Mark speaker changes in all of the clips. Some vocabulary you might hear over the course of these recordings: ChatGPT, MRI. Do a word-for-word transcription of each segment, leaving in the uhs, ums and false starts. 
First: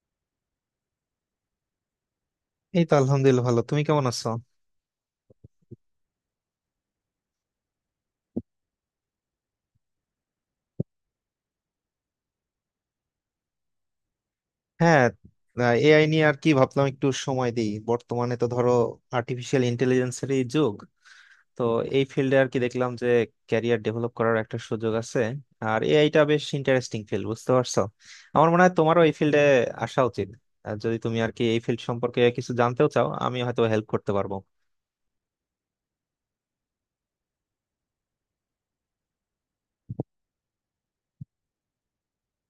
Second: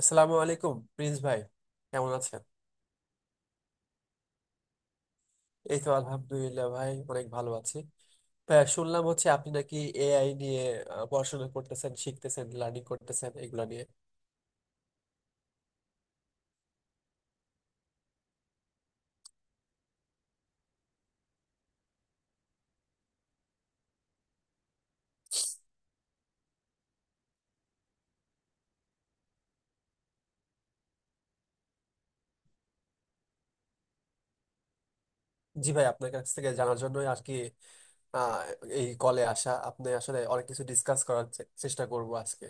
Speaker 1: আসসালামু আলাইকুম প্রিন্স ভাই, কেমন আছেন?
Speaker 2: এই তো আলহামদুলিল্লাহ ভালো। তুমি কেমন আছো?
Speaker 1: এই তো আলহামদুলিল্লাহ ভাই, অনেক ভালো আছি। ভাই শুনলাম হচ্ছে আপনি নাকি এআই নিয়ে আহ, পড়াশোনা করতেছেন, শিখতেছেন, লার্নিং করতেছেন এগুলো নিয়ে।
Speaker 2: হ্যাঁ, এআই নিয়ে আর কি ভাবলাম একটু সময় দিই। বর্তমানে তো ধরো আর্টিফিশিয়াল ইন্টেলিজেন্সেরই যুগ। তো এই ফিল্ডে আর কি দেখলাম যে ক্যারিয়ার ডেভেলপ করার একটা সুযোগ আছে। আর এআইটা বেশ ইন্টারেস্টিং ফিল্ড, বুঝতে পারছো? আমার মনে হয় তোমারও এই ফিল্ডে আসা উচিত। আর যদি তুমি আর কি এই ফিল্ড সম্পর্কে কিছু জানতেও চাও, আমি হয়তো হেল্প করতে পারবো।
Speaker 1: জি ভাই, আপনার কাছ থেকে জানার জন্যই আর কি আহ, এই কলে আসা। আপনি আসলে অনেক কিছু ডিসকাস করার চে- চেষ্টা করব আজকে।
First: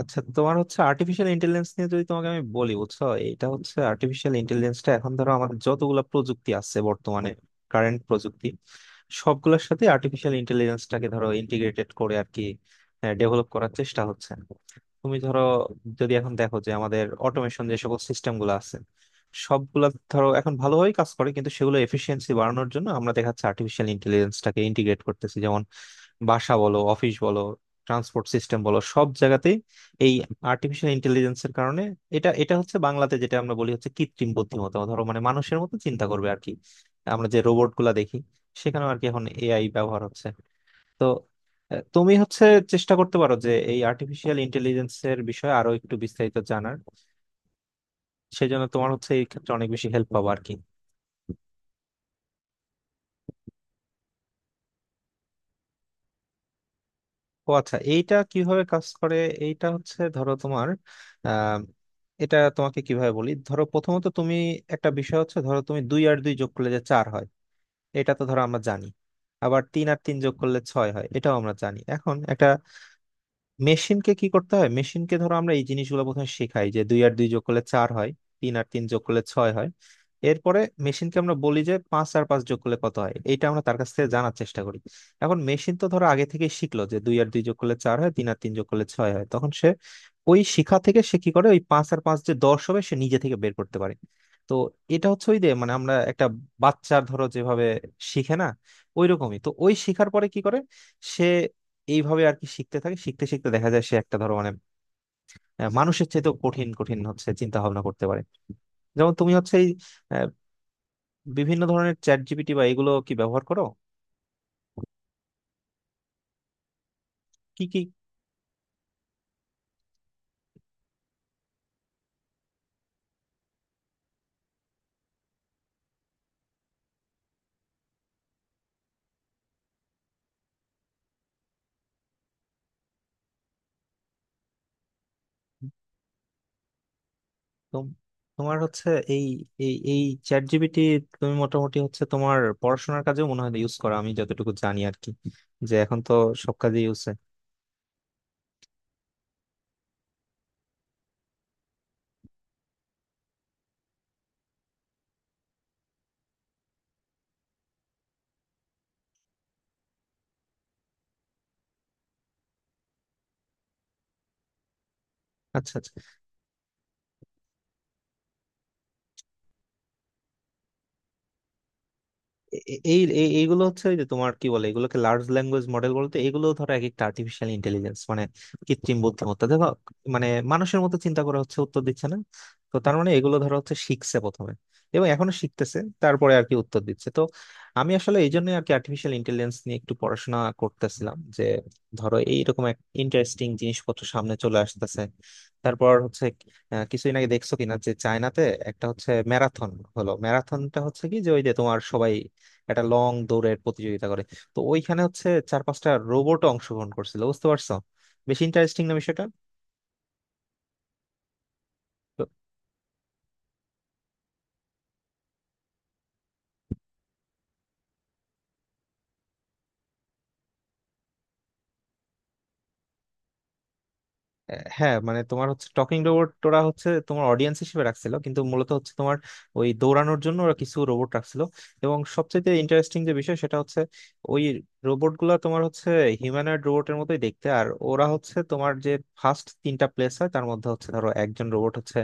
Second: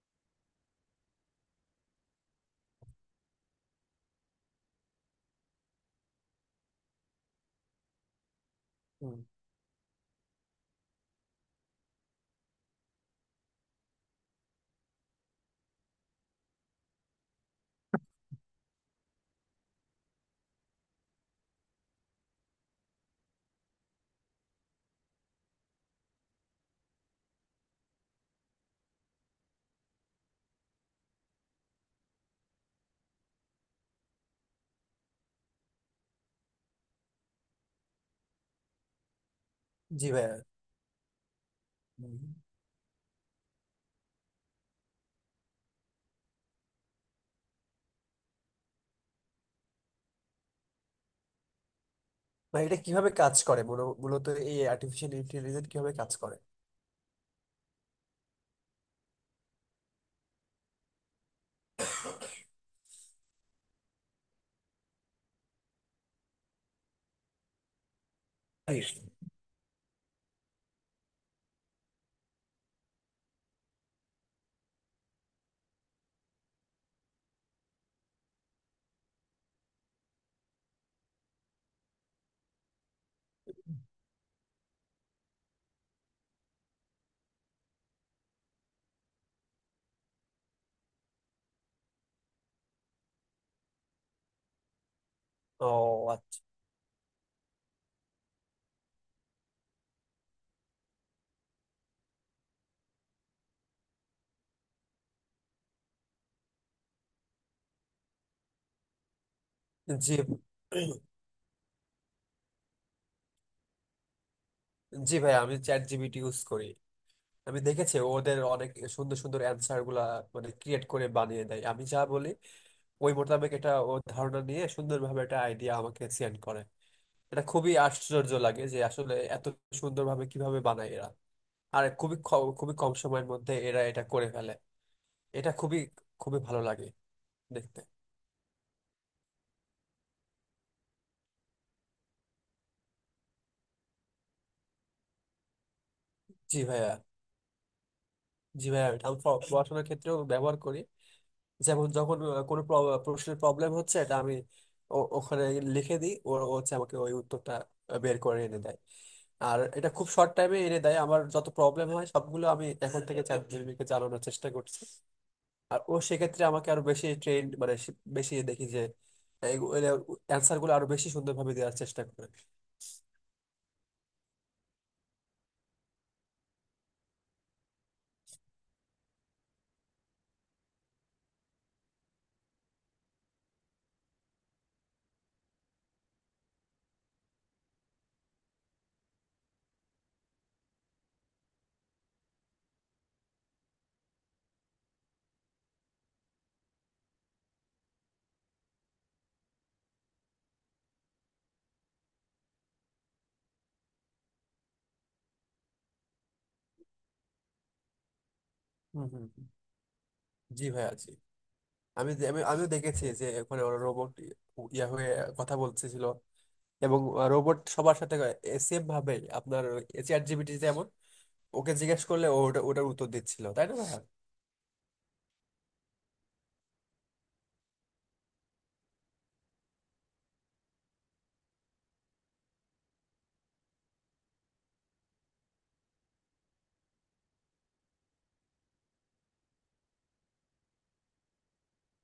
Speaker 2: আচ্ছা, তোমার হচ্ছে আর্টিফিশিয়াল ইন্টেলিজেন্স নিয়ে যদি তোমাকে আমি বলি, বুঝছো, এটা হচ্ছে আর্টিফিশিয়াল ইন্টেলিজেন্সটা এখন ধরো আমাদের যতগুলা প্রযুক্তি আছে বর্তমানে, কারেন্ট প্রযুক্তি,
Speaker 1: হুম,
Speaker 2: সবগুলোর সাথে আর্টিফিশিয়াল ইন্টেলিজেন্সটাকে ধরো ইন্টিগ্রেটেড করে আর কি ডেভেলপ করার চেষ্টা হচ্ছে। তুমি ধরো, যদি এখন দেখো যে আমাদের অটোমেশন যে সকল সিস্টেম গুলো আছে সবগুলা ধরো এখন ভালোভাবেই কাজ করে, কিন্তু সেগুলো এফিসিয়েন্সি বাড়ানোর জন্য আমরা দেখা যাচ্ছে আর্টিফিশিয়াল ইন্টেলিজেন্সটাকে ইন্টিগ্রেট করতেছি। যেমন বাসা বলো, অফিস বলো, ট্রান্সপোর্ট সিস্টেম বলো, সব জায়গাতেই এই আর্টিফিশিয়াল ইন্টেলিজেন্সের কারণে। এটা এটা হচ্ছে বাংলাতে যেটা আমরা বলি হচ্ছে কৃত্রিম বুদ্ধিমত্তা, ধরো মানে মানুষের মতো চিন্তা করবে আর কি। আমরা যে রোবট গুলা দেখি, সেখানেও আর কি এখন এআই ব্যবহার
Speaker 1: জি ভাই।
Speaker 2: হচ্ছে। তো আহ, তুমি
Speaker 1: হুম।
Speaker 2: হচ্ছে চেষ্টা করতে পারো যে এই আর্টিফিশিয়াল ইন্টেলিজেন্সের বিষয়ে আরো একটু বিস্তারিত জানার। সেজন্য তোমার হচ্ছে এই ক্ষেত্রে অনেক বেশি হেল্প পাবো আর কি।
Speaker 1: ভাই এটা কিভাবে কাজ করে মূল- মূলত, এই আর্টিফিশিয়াল ইন্টেলিজেন্স কিভাবে কাজ করে?
Speaker 2: ও আচ্ছা, এইটা কিভাবে কাজ করে? এইটা হচ্ছে ধরো তোমার আহ এটা তোমাকে কিভাবে বলি, ধরো প্রথমত তুমি একটা বিষয় হচ্ছে ধরো তুমি দুই আর দুই যোগ করলে যে চার হয়, এটা তো ধরো আমরা জানি। আবার তিন আর তিন যোগ করলে ছয় হয়, এটাও আমরা জানি। এখন একটা মেশিনকে কি করতে হয়, মেশিনকে ধরো আমরা এই জিনিসগুলো প্রথমে শেখাই যে দুই আর দুই যোগ করলে চার হয়, তিন আর তিন যোগ করলে ছয় হয়। এরপরে মেশিনকে আমরা বলি যে পাঁচ আর পাঁচ যোগ করলে কত হয়, এইটা আমরা তার কাছ থেকে জানার চেষ্টা করি। এখন মেশিন তো ধরো আগে থেকে শিখলো যে দুই আর দুই যোগ করলে চার হয়, তিন আর তিন যোগ করলে ছয় হয়, তখন সে ওই শিখা থেকে সে কি করে, ওই পাঁচ আর পাঁচ যে দশ হবে সে নিজে থেকে বের করতে পারে। তো এটা হচ্ছে ওই যে
Speaker 1: ও
Speaker 2: মানে আমরা একটা
Speaker 1: আচ্ছা।
Speaker 2: বাচ্চার ধরো যেভাবে শিখে না, ওই রকমই তো ওই শিখার পরে কি করে সে এইভাবে আর কি শিখতে থাকে। শিখতে শিখতে দেখা যায় সে একটা ধরো মানে আহ, মানুষের চাইতেও কঠিন কঠিন হচ্ছে চিন্তা ভাবনা করতে পারে। যেমন তুমি হচ্ছে এই
Speaker 1: জি,
Speaker 2: আহ, বিভিন্ন ধরনের চ্যাট জিপিটি বা এগুলো কি ব্যবহার করো?
Speaker 1: জি ভাই, আমি চ্যাট জিপিটি ইউজ করি। আমি
Speaker 2: কি কি?
Speaker 1: দেখেছি ওদের অনেক সুন্দর সুন্দর অ্যান্সার গুলা মানে ক্রিয়েট করে বানিয়ে দেয়। আমি যা বলি ওই মোতাবেক এটা ও ধারণা নিয়ে সুন্দরভাবে একটা আইডিয়া আমাকে সেন্ড করে। এটা খুবই আশ্চর্য লাগে যে আসলে এত সুন্দরভাবে কিভাবে বানায় এরা। আর খুবই খ- খুবই কম সময়ের মধ্যে এরা এটা করে ফেলে। এটা খুবই খুবই ভালো লাগে দেখতে।
Speaker 2: তোম- তোমার হচ্ছে এই এই এই চ্যাট জিপিটি তুমি মোটামুটি হচ্ছে তোমার পড়াশোনার কাজেও মনে হয় ইউজ করো, আমি যতটুকু জানি আর কি, যে এখন তো সব
Speaker 1: জি
Speaker 2: কাজে
Speaker 1: ভাইয়া,
Speaker 2: ইউজ হয়।
Speaker 1: জি ভাইয়া, আমি পড়াশোনার ক্ষেত্রেও ব্যবহার করি। যেমন যখন আহ, কোনো প্র- প্রশ্নের প্রবলেম হচ্ছে এটা আমি ও- ওখানে লিখে দিই, ও ও হচ্ছে আমাকে ওই উত্তরটা আহ, বের করে এনে দেয়। আর এটা খুব শর্ট টাইমে এনে দেয়। আমার যত প্রবলেম হয় সবগুলো আমি এখন থেকে চ্যাট জিপিটিকে চালানোর চেষ্টা করছি।
Speaker 2: আচ্ছা
Speaker 1: আর
Speaker 2: আচ্ছা।
Speaker 1: ও সেক্ষেত্রে আমাকে আরো বেশি ট্রেন মানে সে- বেশি দেখি যে অ্যান্সার গুলো আরো বেশি সুন্দরভাবে দেওয়ার চেষ্টা করে।
Speaker 2: এ- এ- এই এই- এইগুলো হচ্ছে ওই যে তোমার কি বলে এগুলোকে লার্জ ল্যাঙ্গুয়েজ মডেল বলতে, এগুলো ধরো এক একটা আর্টিফিশিয়াল ইন্টেলিজেন্স, মানে কৃত্রিম বুদ্ধিমত্তা, দেখো মানে মানুষের মতো চিন্তা করে হচ্ছে উত্তর দিচ্ছে না? তো তার মানে এগুলো ধরো হচ্ছে শিখছে প্রথমে, এবং এখনো শিখতেছে, তারপরে আর কি উত্তর দিচ্ছে। তো আমি আসলে এই জন্য আর কি আর্টিফিশিয়াল ইন্টেলিজেন্স নিয়ে একটু পড়াশোনা করতেছিলাম, যে ধরো এইরকম এক ইন্টারেস্টিং জিনিসপত্র সামনে চলে আসতেছে। তারপর হচ্ছে আহ, কিছুদিন আগে দেখছো কিনা যে চায়নাতে একটা হচ্ছে ম্যারাথন হলো, ম্যারাথনটা হচ্ছে কি যে ওই যে তোমার সবাই একটা লং দৌড়ের প্রতিযোগিতা করে, তো ওইখানে হচ্ছে চার পাঁচটা রোবটও অংশগ্রহণ করছিল, বুঝতে পারছো? বেশ ইন্টারেস্টিং না
Speaker 1: হুম
Speaker 2: বিষয়টা?
Speaker 1: হুম হুম। জি ভাই, আছি। আমি দে- আমি, আমিও দেখেছি যে ওখানে ওরা রোবট ইয়া হয়ে কথা বলতেছিল, এবং রোবট সবার সাথে সেম ভাবে আপনার চ্যাট জিপিটি যেমন, ওকে জিজ্ঞেস করলে ও ওটা ওটার উত্তর দিচ্ছিল, তাই না ভাইয়া?
Speaker 2: আহ, হ্যাঁ, মানে তোমার হচ্ছে টকিং রোবট ওরা হচ্ছে তোমার অডিয়েন্স হিসেবে রাখছিল, কিন্তু মূলত হচ্ছে তোমার ওই দৌড়ানোর জন্য ওরা কিছু রোবট রাখছিল। এবং সবচেয়ে ইন্টারেস্টিং যে বিষয় সেটা হচ্ছে ওই রোবট গুলা তোমার হচ্ছে হিউম্যানয়েড রোবটের মতোই দেখতে। আর ওরা হচ্ছে তোমার যে ফার্স্ট তিনটা প্লেস হয় তার মধ্যে হচ্ছে ধরো একজন রোবট হচ্ছে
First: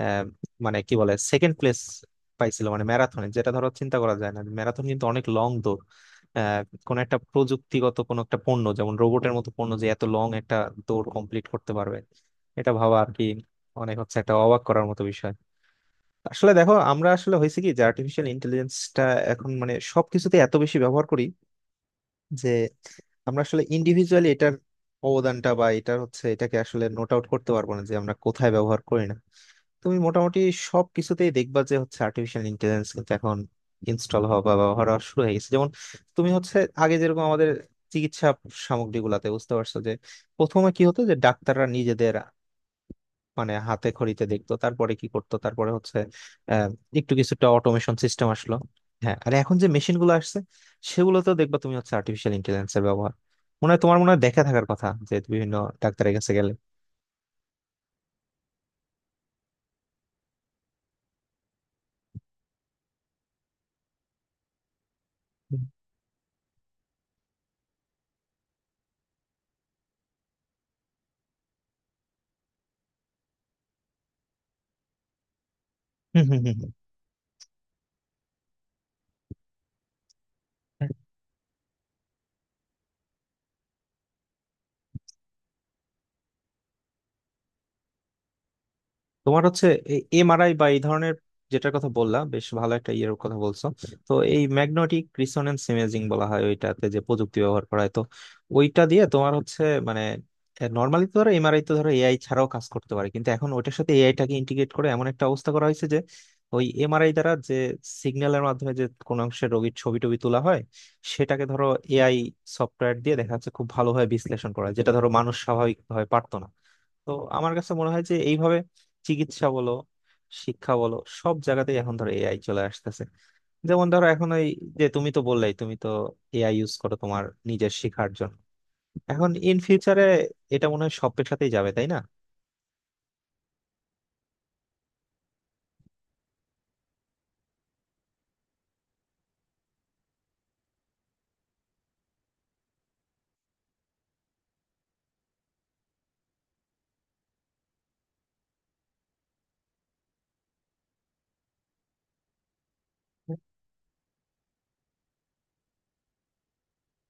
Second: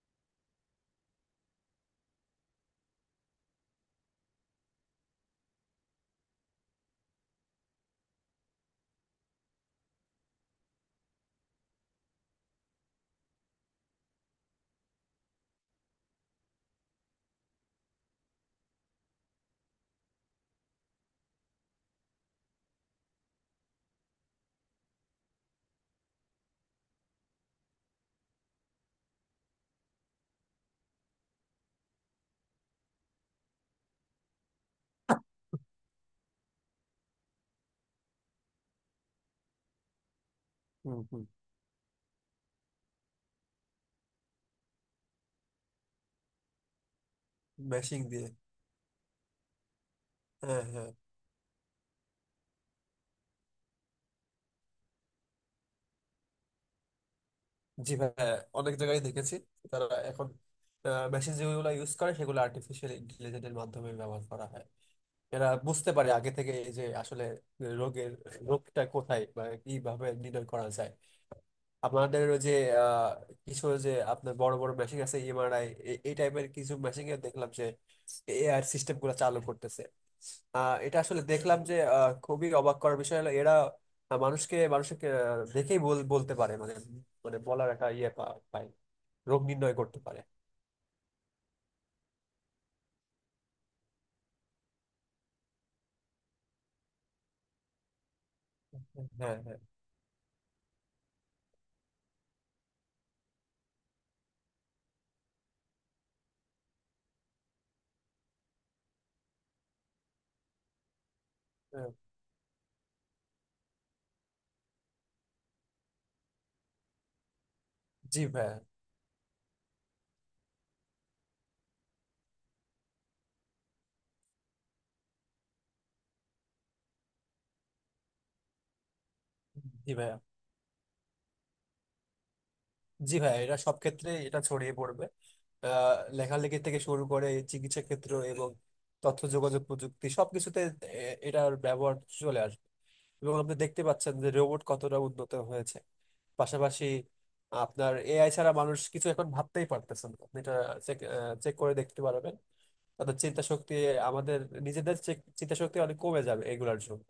Speaker 2: আহ, মানে কি বলে সেকেন্ড প্লেস পাইছিল, মানে ম্যারাথনে, যেটা ধরো চিন্তা করা যায় না। ম্যারাথন কিন্তু অনেক লং দৌড়, কোন একটা প্রযুক্তিগত কোন একটা পণ্য যেমন রোবটের মতো পণ্য যে এত লং একটা দৌড় কমপ্লিট করতে পারবে, এটা ভাবা আর কি অনেক হচ্ছে একটা অবাক করার মতো বিষয়। আসলে দেখো, আমরা আসলে হয়েছে কি যে আর্টিফিশিয়াল ইন্টেলিজেন্সটা এখন মানে সবকিছুতে এত বেশি ব্যবহার করি যে আমরা আসলে ইন্ডিভিজুয়ালি এটার অবদানটা বা এটার হচ্ছে এটাকে আসলে নোট আউট করতে পারবো না যে আমরা কোথায় ব্যবহার করি না। তুমি মোটামুটি সব কিছুতেই দেখবা যে হচ্ছে আর্টিফিশিয়াল ইন্টেলিজেন্স কিন্তু এখন ইনস্টল হওয়া বা ব্যবহার হওয়া শুরু হয়ে গেছে। যেমন তুমি হচ্ছে আগে যেরকম আমাদের চিকিৎসা সামগ্রীগুলাতে, বুঝতে পারছো যে প্রথমে কি হতো
Speaker 1: হুম
Speaker 2: যে
Speaker 1: হুম।
Speaker 2: ডাক্তাররা নিজেদের মানে হাতে খড়িতে দেখতো, তারপরে কি করতো, তারপরে হচ্ছে আহ, একটু কিছুটা অটোমেশন
Speaker 1: মেশিং দিয়ে।
Speaker 2: সিস্টেম আসলো। হ্যাঁ, আর এখন যে মেশিন গুলো আসছে
Speaker 1: হ্যাঁ হ্যাঁ,
Speaker 2: সেগুলোতেও দেখবা তুমি হচ্ছে আর্টিফিশিয়াল ইন্টেলিজেন্স এর ব্যবহার। মনে হয় তোমার মনে হয় দেখা থাকার কথা যে বিভিন্ন ডাক্তারের কাছে গেলে।
Speaker 1: জি ভাইয়া, অনেক জায়গায় দেখেছি তারা এখন মেশিন যেগুলো ইউজ করে সেগুলো আর্টিফিশিয়াল ইন্টেলিজেন্সের মাধ্যমে ব্যবহার করা হয়। এরা
Speaker 2: হুম
Speaker 1: বুঝতে পারে আগে থেকে এই যে আসলে রোগের রোগটা কোথায় বা কিভাবে নির্ণয় করা যায়। আপনাদের ওই যে আহ, কিছু ওই যে আপনার বড় বড় মেশিন আছে এমআরআই এই
Speaker 2: হুম হুম
Speaker 1: টাইপের
Speaker 2: হুম।
Speaker 1: কিছু মেশিন এ দেখলাম যে এআই সিস্টেম গুলো চালু করতেছে। আহ, এটা আসলে দেখলাম যে আহ, খুবই অবাক করার বিষয় হলো এরা মানুষকে মানুষকে আহ, দেখেই বল- বলতে পারে মানে, মানে বলার একটা ইয়ে পা- পায়, রোগ
Speaker 2: তোমার হচ্ছে
Speaker 1: নির্ণয় করতে পারে।
Speaker 2: এমআরআই বা এই ধরনের, যেটার কথা বললা, বেশ ভালো একটা ইয়ের কথা বলছো। তো এই ম্যাগনেটিক রিসোনেন্স ইমেজিং বলা হয় ওইটাতে যে প্রযুক্তি ব্যবহার করা হয়, তো ওইটা দিয়ে তোমার
Speaker 1: হ্যাঁ হ্যাঁ
Speaker 2: হচ্ছে মানে নর্মালি তো ধরো এমআরআই তো ধরো এআই ছাড়াও কাজ করতে পারে, কিন্তু এখন ওইটার সাথে এআইটাকে ইন্টিগ্রেট করে এমন একটা অবস্থা করা হয়েছে যে ওই এমআরআই দ্বারা যে সিগন্যালের মাধ্যমে যে কোনো অংশের রোগীর ছবি টবি তোলা হয়, সেটাকে ধরো
Speaker 1: হ্যাঁ
Speaker 2: এআই সফটওয়্যার দিয়ে দেখা যাচ্ছে খুব ভালোভাবে বিশ্লেষণ করা হয়, যেটা ধরো মানুষ স্বাভাবিকভাবে পারতো না। তো আমার কাছে মনে হয় যে
Speaker 1: জি ভাই
Speaker 2: এইভাবে চিকিৎসা বলো, শিক্ষা বলো, সব জায়গাতেই এখন ধরো এআই চলে আসতেছে। যেমন ধরো এখন ওই যে তুমি তো বললেই, তুমি তো এআই ইউজ করো তোমার নিজের শেখার জন্য। এখন ইন
Speaker 1: জি
Speaker 2: ফিউচারে
Speaker 1: ভাই
Speaker 2: এটা মনে হয় সব পেশাতেই যাবে, তাই না?
Speaker 1: জি ভাই এটা সব ক্ষেত্রে এটা ছড়িয়ে পড়বে আহ, লেখালেখি থেকে শুরু করে চিকিৎসা ক্ষেত্র এবং তথ্য যোগাযোগ প্রযুক্তি সবকিছুতে এ- এটার ব্যবহার চলে আসবে এবং আপনি দেখতে পাচ্ছেন যে রোবট কতটা উন্নত হয়েছে পাশাপাশি আপনার এআই ছাড়া মানুষ কিছু এখন ভাবতেই পারতেছেন আপনি এটা চেক চেক করে দেখতে পারবেন তাদের চিন্তা শক্তি আমাদের নিজেদের চেক- চিন্তা শক্তি অনেক কমে যাবে এগুলার জন্য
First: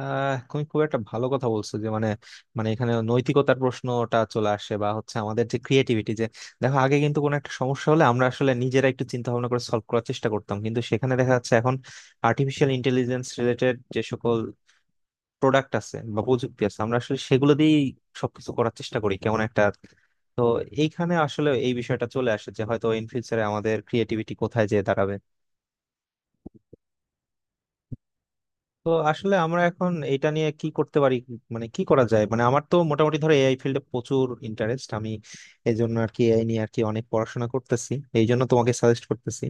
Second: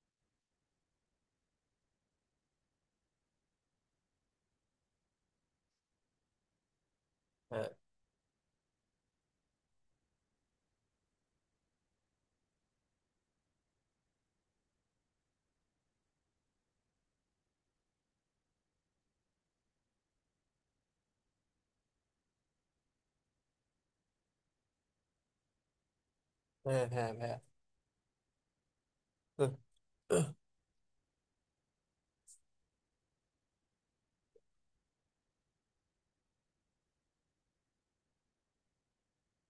Speaker 2: আহ তুমি খুব একটা ভালো কথা বলছো যে মানে, মানে এখানে নৈতিকতার প্রশ্নটা চলে আসে, বা হচ্ছে আমাদের যে ক্রিয়েটিভিটি যে, দেখো আগে কিন্তু কোনো একটা
Speaker 1: হ্যাঁ
Speaker 2: সমস্যা হলে আমরা আসলে নিজেরা একটু চিন্তা ভাবনা করে সলভ করার চেষ্টা করতাম, কিন্তু সেখানে দেখা যাচ্ছে এখন আর্টিফিশিয়াল ইন্টেলিজেন্স রিলেটেড যে সকল প্রোডাক্ট আছে বা প্রযুক্তি আছে আমরা আসলে সেগুলো দিয়েই সবকিছু করার চেষ্টা করি, কেমন একটা। তো এইখানে আসলে এই বিষয়টা চলে আসে যে হয়তো ইন ফিউচারে আমাদের ক্রিয়েটিভিটি কোথায় যেয়ে দাঁড়াবে।
Speaker 1: হ্যাঁ হ্যাঁ হ্যাঁ।
Speaker 2: তো আসলে
Speaker 1: তো
Speaker 2: আমরা এখন এটা নিয়ে কি করতে পারি, মানে কি করা যায়? মানে আমার তো মোটামুটি ধরো এআই ফিল্ডে প্রচুর ইন্টারেস্ট আমি, এই জন্য আর কি এআই নিয়ে আর কি অনেক পড়াশোনা করতেছি, এই জন্য তোমাকে সাজেস্ট করতেছি।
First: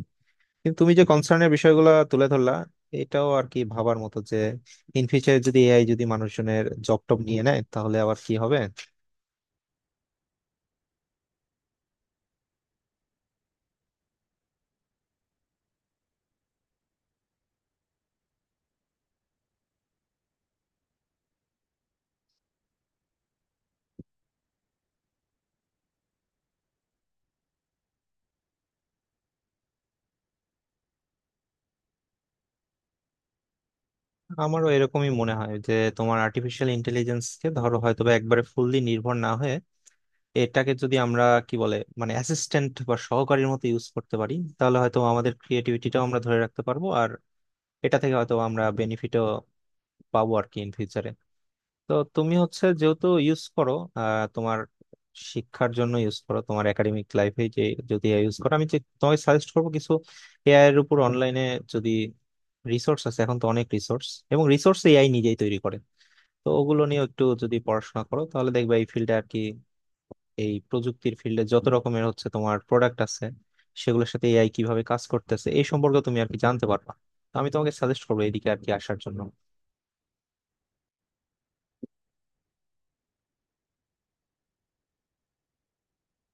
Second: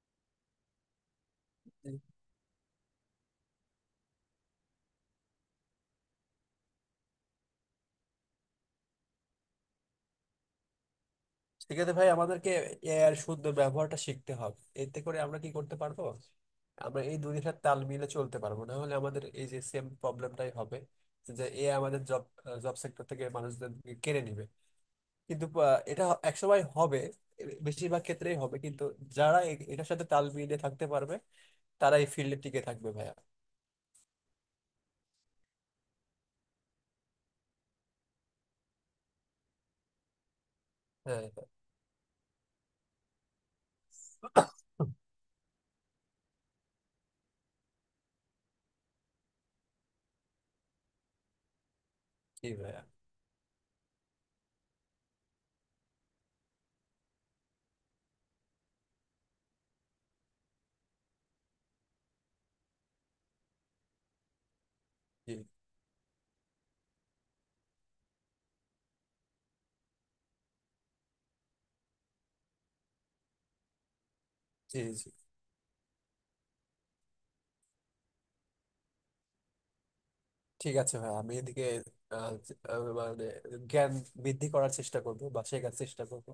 Speaker 2: কিন্তু তুমি যে কনসার্নের বিষয়গুলো তুলে ধরলা, এটাও আর কি ভাবার মতো যে ইন ফিউচারে যদি এআই যদি মানুষজনের জব টব নিয়ে নেয় তাহলে আবার কি হবে।
Speaker 1: সেক্ষেত্রে ভাই আমাদেরকে এআই এর সুন্দর ব্যবহারটা শিখতে হবে, এতে করে আমরা কি করতে পারবো, আমরা এই দুনিয়ার তাল মিলে চলতে পারবো। না হলে আমাদের এই যে সেম প্রবলেমটাই হবে যে এ আমাদের জব জব সেক্টর থেকে মানুষদের কেড়ে নিবে। কিন্তু আহ, এটা একসময় হবে, এ- বেশিরভাগ ক্ষেত্রেই হবে, কিন্তু যারা এ- এটার সাথে তাল মিলিয়ে থাকতে পারবে তারা এই ফিল্ডে টিকে থাকবে ভাইয়া।
Speaker 2: আমারও এরকমই মনে হয় যে তোমার আর্টিফিশিয়াল ইন্টেলিজেন্স কে ধরো হয়তো বা একবারে ফুললি নির্ভর না হয়ে এটাকে যদি আমরা
Speaker 1: হ্যাঁ।
Speaker 2: কি বলে মানে অ্যাসিস্ট্যান্ট বা সহকারীর মতো ইউজ করতে পারি, তাহলে হয়তো আমাদের ক্রিয়েটিভিটিটা আমরা ধরে রাখতে পারবো, আর এটা থেকে হয়তো আমরা বেনিফিটও পাবো আর কি ইন ফিউচারে। তো তুমি
Speaker 1: জি
Speaker 2: হচ্ছে
Speaker 1: ভাইয়া।
Speaker 2: যেহেতু ইউজ করো, আহ তোমার শিক্ষার জন্য ইউজ করো তোমার একাডেমিক লাইফে, যে যদি এআই ইউজ করো, আমি যে তোমার সাজেস্ট করবো কিছু এআই এর উপর অনলাইনে যদি, রিসোর্স আছে এখন তো অনেক রিসোর্স, এবং রিসোর্স এআই
Speaker 1: জি
Speaker 2: নিজেই তৈরি করে। তো ওগুলো নিয়ে একটু যদি পড়াশোনা করো তাহলে দেখবে এই ফিল্ডে আর কি, এই প্রযুক্তির ফিল্ডে যত রকমের হচ্ছে তোমার প্রোডাক্ট আছে সেগুলোর সাথে এআই
Speaker 1: জি
Speaker 2: কিভাবে কাজ
Speaker 1: জি।
Speaker 2: করতেছে এই সম্পর্কে তুমি আর কি জানতে পারবা। তো আমি তোমাকে সাজেস্ট করবো এদিকে আর কি আসার জন্য।
Speaker 1: ঠিক আছে ভাইয়া, আমি এদিকে আহ, আহ, মানে জ্ঞান বৃদ্ধি করার চেষ্টা করবো বা শেখার চেষ্টা করবো।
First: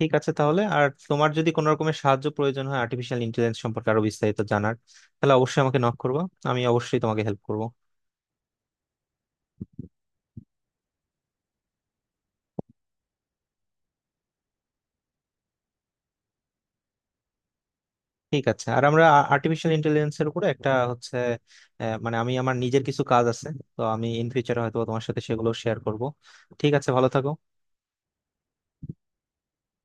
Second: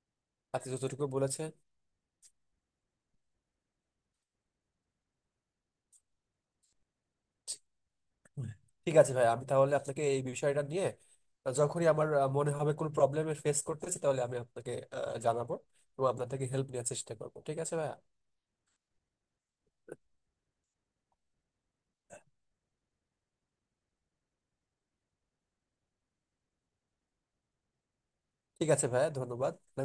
Speaker 2: ঠিক আছে, তাহলে
Speaker 1: আপনি
Speaker 2: আর
Speaker 1: যতটুকু
Speaker 2: তোমার
Speaker 1: বলেছেন।
Speaker 2: যদি কোনো রকমের সাহায্য প্রয়োজন হয় আর্টিফিশিয়াল ইন্টেলিজেন্স সম্পর্কে আরো বিস্তারিত জানার, তাহলে অবশ্যই আমাকে নক করবো, আমি অবশ্যই তোমাকে হেল্প করবো।
Speaker 1: ঠিক আছে ভাই, আমি তাহলে আপনাকে এই বিষয়টা নিয়ে আহ, যখনই আমার আহ, মনে হবে কোনো প্রবলেমের ফেস করতেছি তাহলে আমি আপনাকে আহ, জানাবো, এবং আপনার থেকে হেল্প নেওয়ার চেষ্টা করবো। ঠিক আছে ভাইয়া?
Speaker 2: ঠিক আছে, আর আমরা আর্টিফিশিয়াল ইন্টেলিজেন্সের উপরে একটা হচ্ছে আহ, মানে আমি আমার নিজের কিছু কাজ আছে, তো আমি ইন ফিউচারে হয়তো তোমার সাথে সেগুলো শেয়ার করব। ঠিক আছে, ভালো থাকো।
Speaker 1: ঠিক আছে ভাইয়া, ধন্যবাদ।